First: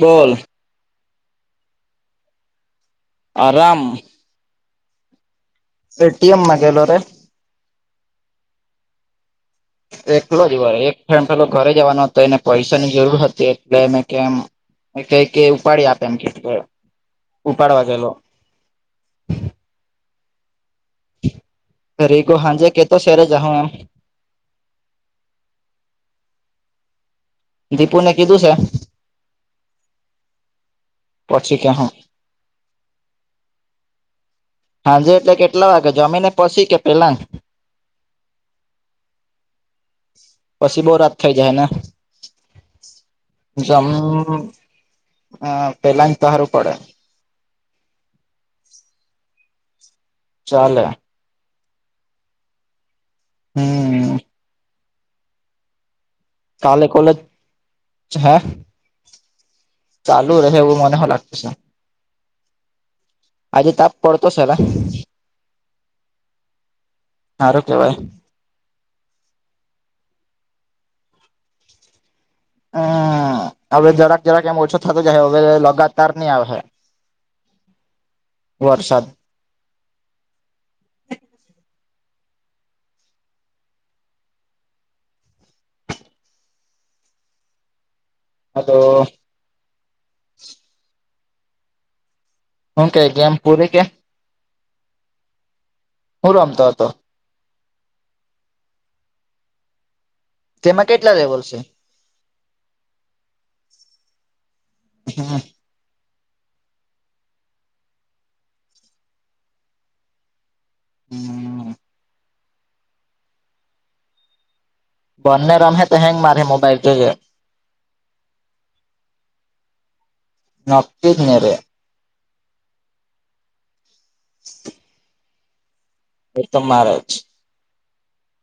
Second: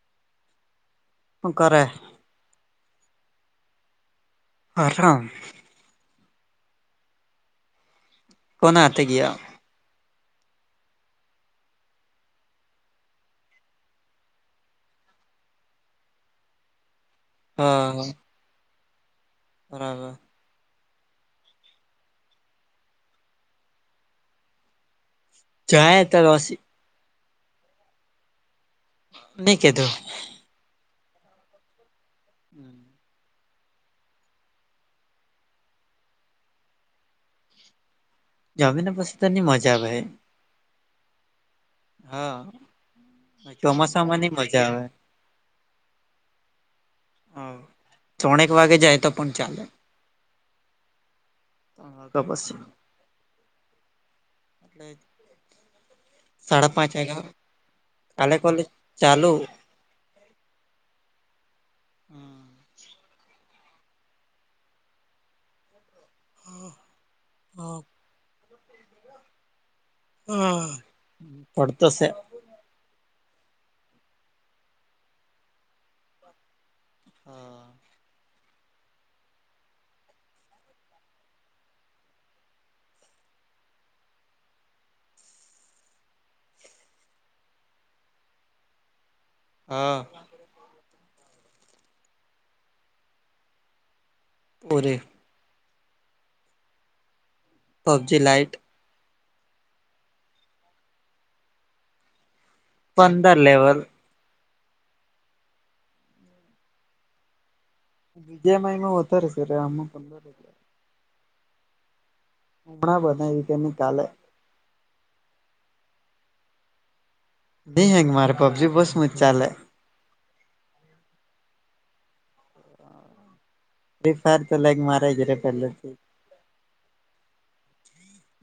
બોલ. હુ કરે? આરામ. આરઆમ. એટીએમમાં ગેલો રે. કોના હાથે ગીયો? એકલો જ વરી એક ફેમ પેલો ઘરે જવાનો હતો, એને પઈસાની જરૂર હતી એટલે મે કેમ એ કેય કે ઉપાડી આપ એમ કે ટ, ઉપાડવા હા ગેલો. બરાબર. રેગો હાંજે કેતો સે રે જાહુ એમ. જાહે તારો અશીફ. દીપુ ને કીધું છે. ની કીધું. પછી કેહું. હમ્મ. હાંજે એટલે કેટલા વાગે જમીને પછી કે પેલા. જમીને પસી તો ની મજા આવે. પછી બહુ રાત થઇ જાય ને. હા ચોમાસામાં નઈ મજા આવે. હા પેલા ને હારુ પડે. હમ્મ ત્રનેક વાગે જાય તો પણ ચાલે. ચાલે. મે તો બસ. હમ્મ. એ સાડા કાલે પાંચ કોલેજ વાગ્યા હે કાલે કોલેજ ચાલુ. ચાલુ રહે એવું મને હો લાગતું છે. હમ્મ. આજે તાપ પડતો છે અલા હારુ કેવાય. હા પડતો સે. હમ્મ હવે જરાક-જરાક એમ ઓછો થતો જાય હવે લગાતાર નહી આવે. હમ્મ. વરસાદ. હતો. હા. હું કે ગેમ પૂરી કે. પુરી. હું રમતો હતો. PUBG lite. તેમાં કેટલા લેવલ છે. પંદર લેવલ. હમ્મ. જેમાંઈમાં વધારે છે આમાં પંદર. હમ્મ. ઘણા બધા ઈ કે ની કાલે. બંને રમ તો હેંગ મારે મોબાઈલ જોજે. ન હેંગ મારે પબજી બોજ સ્મુત ચાલે. નકીનેરે. બિગ ફેન તો લાઈક મારે ગ રે પહેલાથી. એતો મારેજ.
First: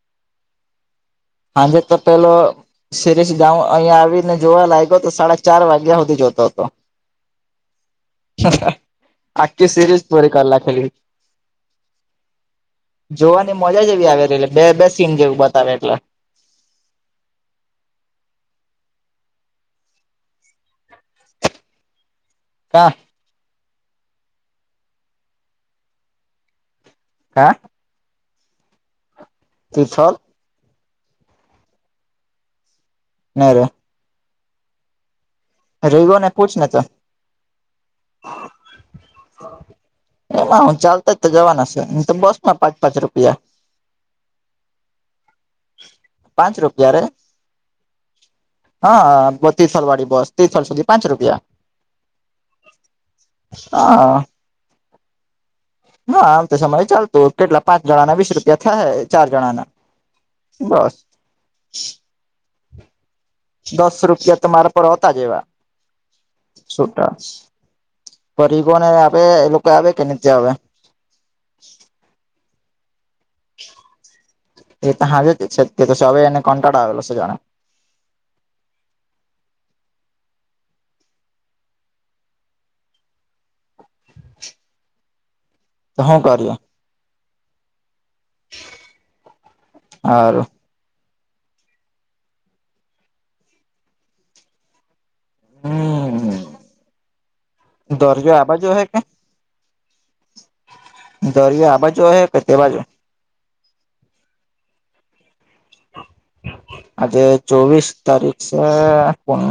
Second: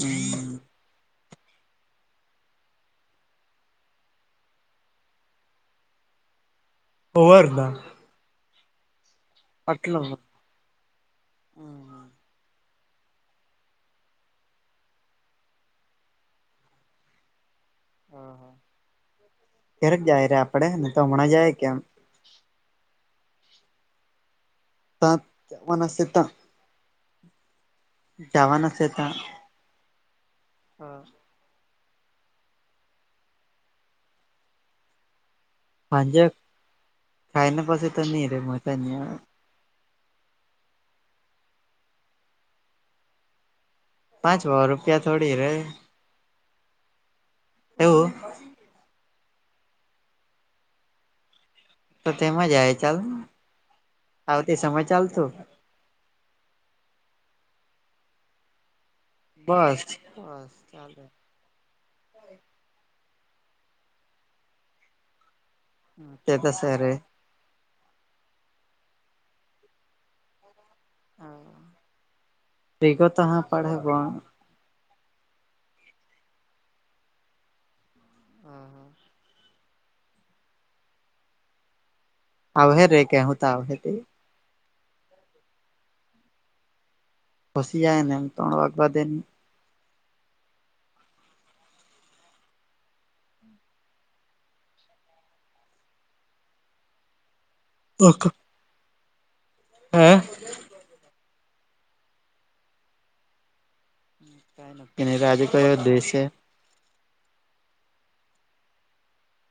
હમ્મ. આજે તો પેલુ. શેરીષ ગાઉ અહીયા આવીને જોવા લાગ્યો તો સાડા ચાર વાગ્યા હુંધી જોતો હતો. હવારના. આખી આટલો સિરીઝ પૂરી કર લાખેલી. જોવાની મજા જ એવી આવે એટલે બે બે સીન જેવું બતાવે એટલે. હ હા. ક્યારેક જાય રે આપડણે ને તો હમણાં જાય કેમ. કા. તાં વનસતા. હા. જવાના છે, હતા ત્રિથોલ હા નાર હાજ, રવિઓને પૂછ ને તો ખાયના પાસે તો નહી, રે મની એમાં હું ચાલતા જ તો જવાના છે, તો બસ માં પાંચ પાંચ રૂપિયા પાંચો રૂપિયા થોડી રે પાંચ રૂપિયા રે એવુ હા ત્રીસલ વાડી બસ ત્રીસલ સુધી પાચ રૂપિયા તો તેમાં જ આવે ચાલ હા આવતી સમય ચાલતુ હા, આમ તો સમય ચાલતુ કેટલા પાંચ જણા ના વીસ રૂપિયા થયા. ચાર જણાના બસ બસ ચાલે દસ રૂપિયા તમારા પર હોતા જવા તે તો સરે છોટા, ફરી કોને આપે એ લોકો આવે કે નીચે આવે હ વિગતા હ પબ એ ત હાજે જ છે, તો સ એને કોન્ટા્ડો આવેલો છે જાણે. હા હા આવ રે કે હુ, તો આવ તો હુ, કાર્ય પસી જાય ને એમ ત્રણ વાગવા દેની હારુ હમ કઈ દરિયો આ બાજુ હે કે દરિયો આ બાજુ હે કે તે બાજુ કાય નક્કી નઇ એ બાજુ તો દૂર છે. આજે ચોવીસ તારીખ છે શું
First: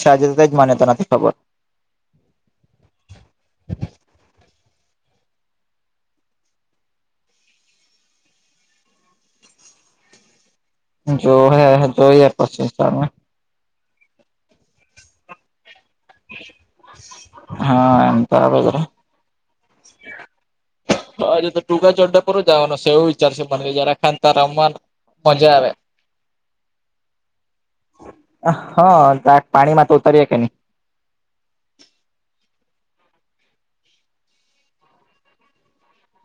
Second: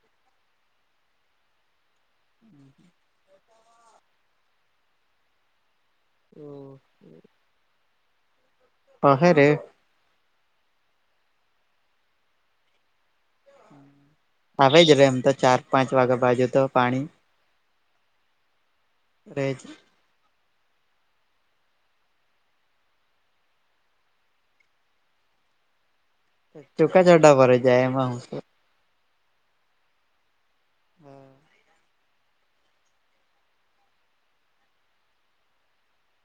છે, આજેજ માન્યતા નથી ખબર હમ્ હ હ હા હે રે જો હે જોઈએ પછી સામે આવે જ રે એમ તો ચાર પાંચ વાગ્યા બાજુ તો પાણીજ હા એમ તો આવે જરા [unintelligible] હજુ તો ટૂંકા ચોડા પર જવાનો છે, એવુ વિચારશે મને જયરા ખાન ત રમાન મજા આવે ચોખા ચાડા ભરે જાય એમાં હુ, તો હા પાણી માં તો ઉતરીએ કે નઈ હમ્મ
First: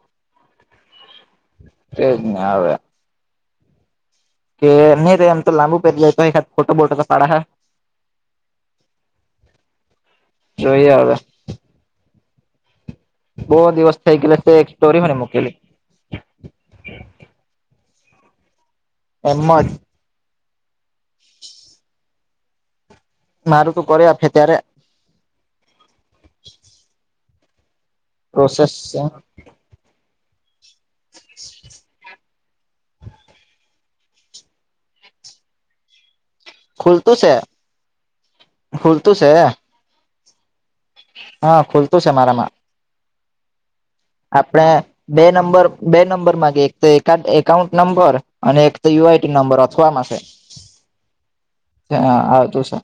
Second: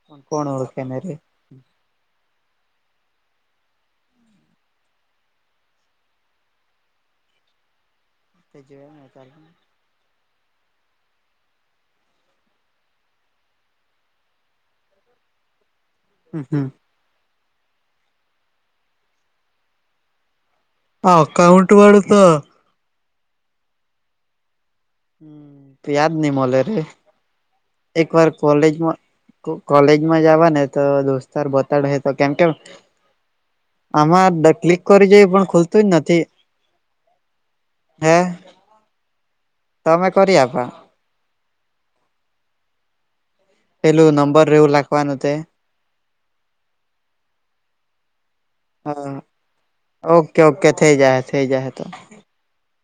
પણ કોણ ઓળખે ના રે એજ ને હવે કે નહી રે એમ તો લંબુ પેરલા તો એકાદ ફોટા બોટો તો પડાહે તેજ તાર જોઈએ હવે બહુ દિવસ થઈ ગયેલા એક્ સ્ટોરી મે નહિ મૂકલી હમ્મ એમાં જ અકાઉન્ટ વાળુ તો મારું તુ કરે આપે ત્યારે હમ યાદ નહી મને રે એક વાર પ્રોસેસ કોલેજમા કોલેજમાં જવા ને તો દોસ્તાર બતાડશે તો કેમ કેમ આમાં ક્લિક કરી જોઈ પણ ખુલતું જ નથી ખુલતું છે ખુલતું છે. તો મે કરી આપા. હા ખુલતું છે મારામાં. પેલું નંબર આપણે એવું લખવાનું બે તે નંબર બે નંબર માંગે એ એક તો એકાઉન્ટ નંબર અને એક તો યુ હા આઈટી નંબર અથવામાં છે ઓકે ઓકે થઈ જાય થઈ જાય તો આવતું છે.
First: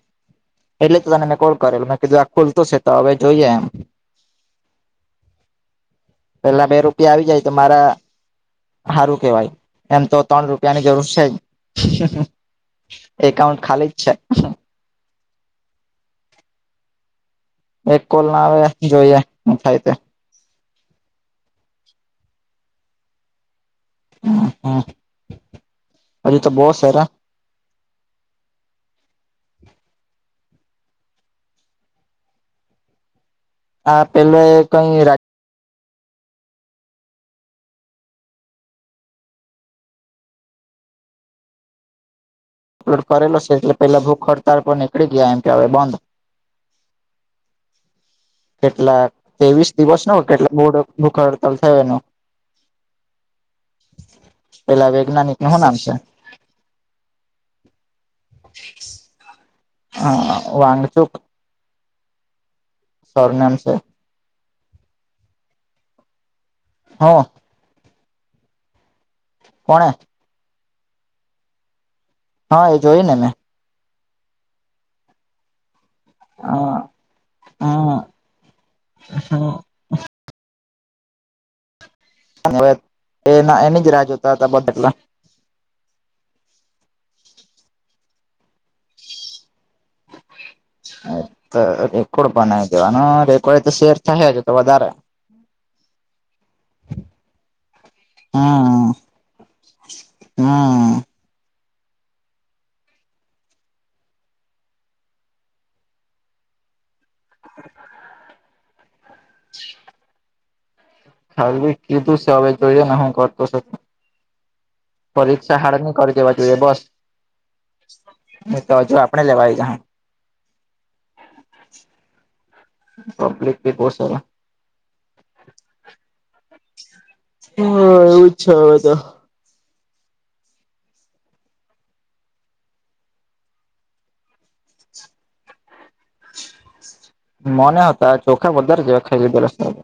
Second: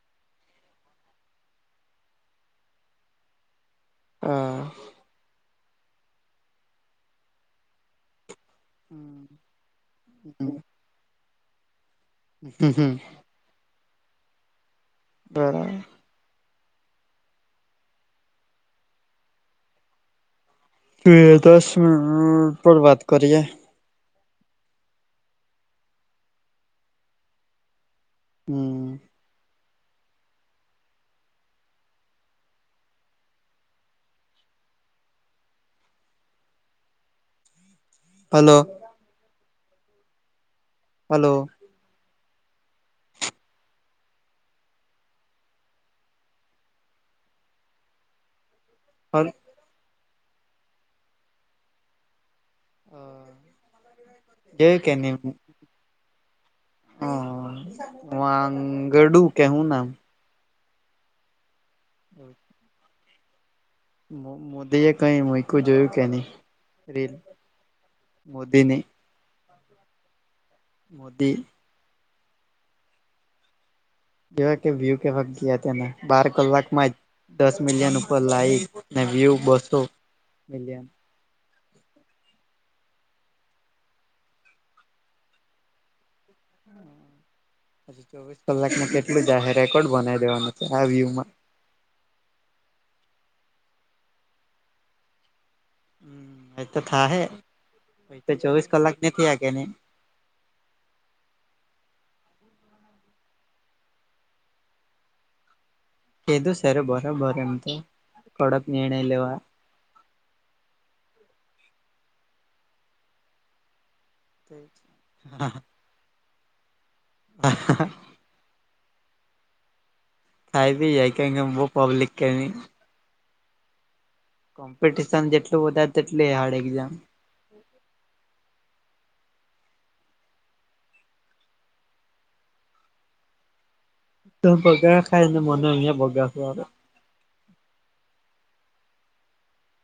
એટલે તો તને મેં કોલ કરેલો મે કીધું આ ખુલતું છે તો હવે જોઈએ એમ. હ. પેલા બે રૂપિયા આવી જાય તો મારા હારુ કેવાય એમ તો ત્રણ રૂપિયાની જરૂર છે જ. હમ્મ હમ્મ. એકાઉન્ટ ખાલી જ છે. બરાબર. એક કોલ ના આવે. જોઈએ હું થાય તે. હમ્મ દસ મિનિટ ઉર ઉપર વાત કરીયે. હમ્મ હમ્મ અજુ તો બો સે અલા. હમ્મ. આ પેલે કંઈ રાજ હલો. હલો! અપલોડ કરેલો છે. એટલે પેલા ભૂખ હડતાળ પર નીકળી ગીયા એમ કેહવાય. બંધ. કેટલાક? હલ તેવીસ દિવસનો કેટલાક ભૂડ, ભૂખ હડતાલ થયો એનો. હ. કેય કે પેલા ની. વૈજ્ઞાનિક નું શું નામ છે હ. વાંગડુ, કે હું નામ? હા. વાંગડુક. હમ્મ. સરનેમ છે. મોદીએ કઈ મુયકુ જોયું કે ની? હ રીલ. મોદીની. કોણે? મોદી. હ એ જોઇને મેં. કેવાયકે, વ્યૂ કેવાક ગીયા તેને. બાર કલાકમાં જ, દસ મિલિયન ઉપર લાઈક અને વ્યુ, બસો મિલિયન. બાબર. એના એની જ રાહ જોતા હતા બધા એટલે. ચોવીસ કલાકમાં કેટલું જાહે રેકોર્ડ બનાવી દેવાનો. એજ તો રેકોર્ડ બનાવી દેવાનો. રેકોર્ડ તો શેર થાહે. તો વધારે હમ્મ એ તો થાહે. પહી તો ચોવીસ કલાક ની થયા કે‌ ની. હમ્મ. કીધું સરે બરાબર એમ તો કડક નિર્ણય લેવા. [inaudible] હર્વિક કીધું છે હવે. જોઈએ ને હું કરતો છે. પરીક્ષા હારાની કેવા જોઈએ બસ. હ હ હા. ની તો હજુ આપણે લેવાય જાય હ. થાય ભી જાય. કેમ કે, બો પબ્લિક કેની. પબ્લિકભી બો સરસ. કોમ્પિટિશન જેટલું વધારે, તેટલી હાર્ડ એક્ઝામ. હ. એવું જ છે હવે‌ તો. તુ બગાસા ખાયને મને અહયા બગાસા આવે. મને આવતા હે આ ચોખા વધારે જેવા ખાઈ લીધેલા છે.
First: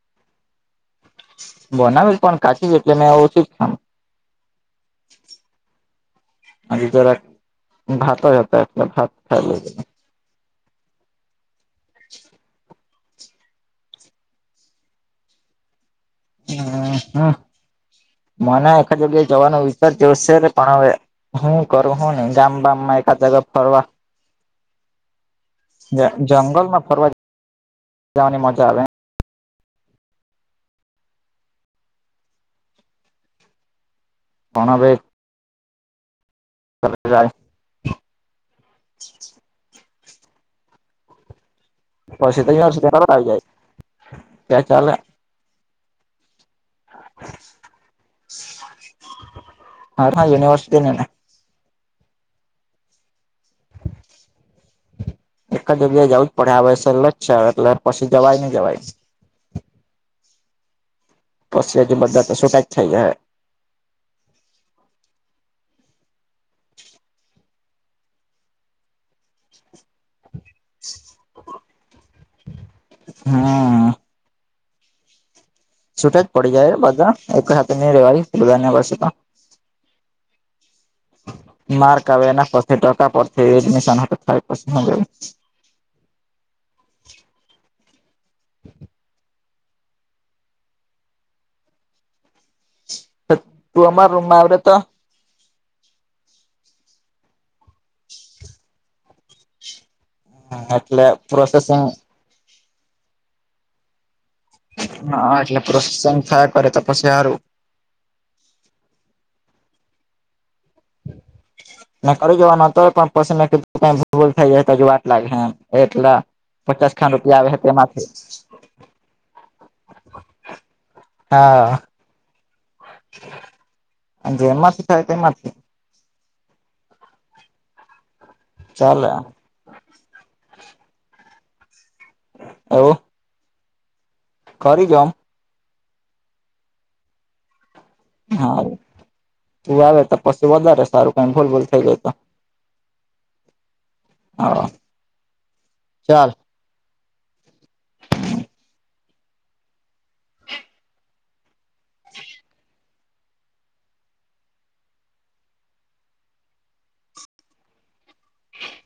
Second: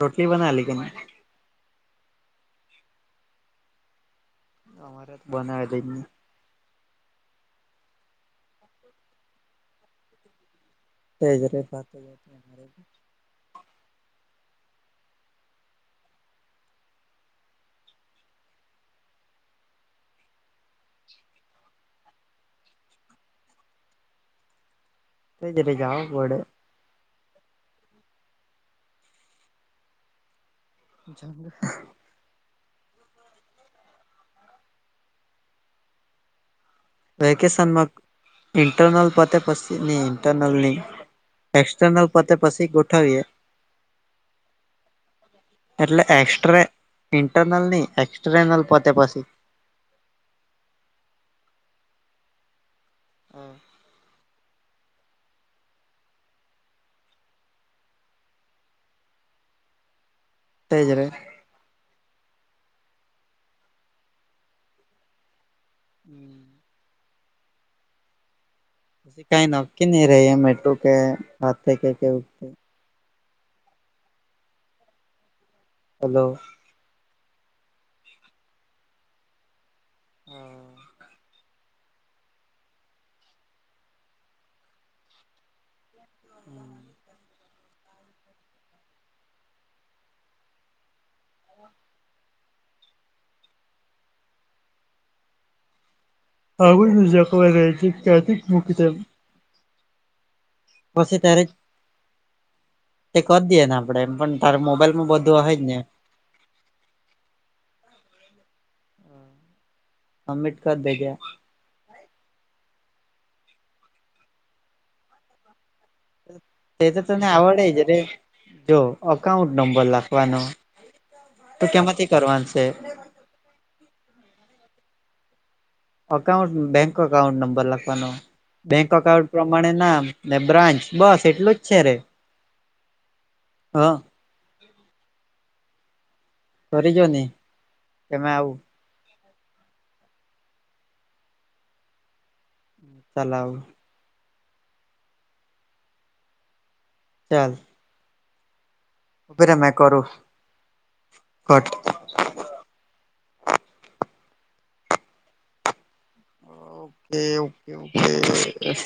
રોટીલી બનાવલી કે ની? બનાવેલી પણ કાચી જ એટલે મેં આછી જ ખામ. અમારે તો બનાવેલુ ની. હજુ જરાક ખાતો જ હતો. ભાત ખાઈ લીધુ. તેજ રે હ હ. મને એખાદ જગ્યાએ જવાનો વિચાર જેવો છે રે. પણ હવે, હું કરું, હું ની. જામ-બામ માં એકાદ જગ્યાએ ફરવા. તેજ રે જ જાવું પડે જંગલ માં ફરવા જવાની મજા આવે. જંગ પણ હવે, વેકેશનમાં. ઇન્ટરનલ પતે પછી. ની ઇન્ટરનલની એક્સટર્નલ પતે તો પછી યુનિવર્સિટી તરત ગોઠવીએ. આવી જાય ત્યાં ચાલે એટલે એક્સ ર્ટઇન્ટરનલ નહી એક્સટરર્નલ પોતે પછી હા હા યુનીવર્નેસ્તી ને હા. એક જગ્યાએ જાવું જ પડે આવે છે લસા એટલે પછી જવાય નહી જવાય તેજ રે. પછી જે મજા કસુ નથી થયુ એ. હમ. [unintelligible] પછી કાંઈ નકકી ન રહીયા મેટ્ર કે હાથ તે કાય એવું જ. તે હા આ છૂટા જ હલો પડી જાય બધા એક સાથે નહી રેવાય નેયવસ હા ઉ અં. માર્ક આવે એના પર ટકા પર એડમિશન થાય પછી હું હમ. તું અમારા રૂમમાં આવડે તો આવું જે કોઈ રાયથી ક્યાંથી કેપિટલ એટલે ત્યારે પ્રોસેસાહ તે કરી દઈએ ને આપણે એમ પણ તારે મોબાઈલ માં બધું હોય જ ને સંખ્યા. ટ અરે તપાસ ને હારુ. અમિટ કર દેગે કરી જવાનું હતું, પણ પસંદગી ખોટી થઈ જાય, તો જ વાટ લાગે. એટલા તે પચાસ તો ખાન તને રૂપિયા આવે આવડે જ ને તેમાંથી જો અકાઉન્ટ નંબર લખવાનો હા અ કરવાવાનું છે. જેમાંથી થાય તેમાંથી. અકાઉન્ટ બેંક અકાઉન્ટ નંબર લખવાનો બેંક ચાલે અકાઉન્ટ માણે નામ ને બ્રાન્ચ બસ એટલું જ છે રે એવૉ. હા. કરી ડો. કરી જો ને. હાવ તું આવે તો પછી વધારે સારું કઈ ભૂલ ભૂલ થઈ ગય તો ચલાવ. હા ચાલ. ચાલ. ઉભી રે કરૂ કટ ઓકે ઓકે ઓકે યક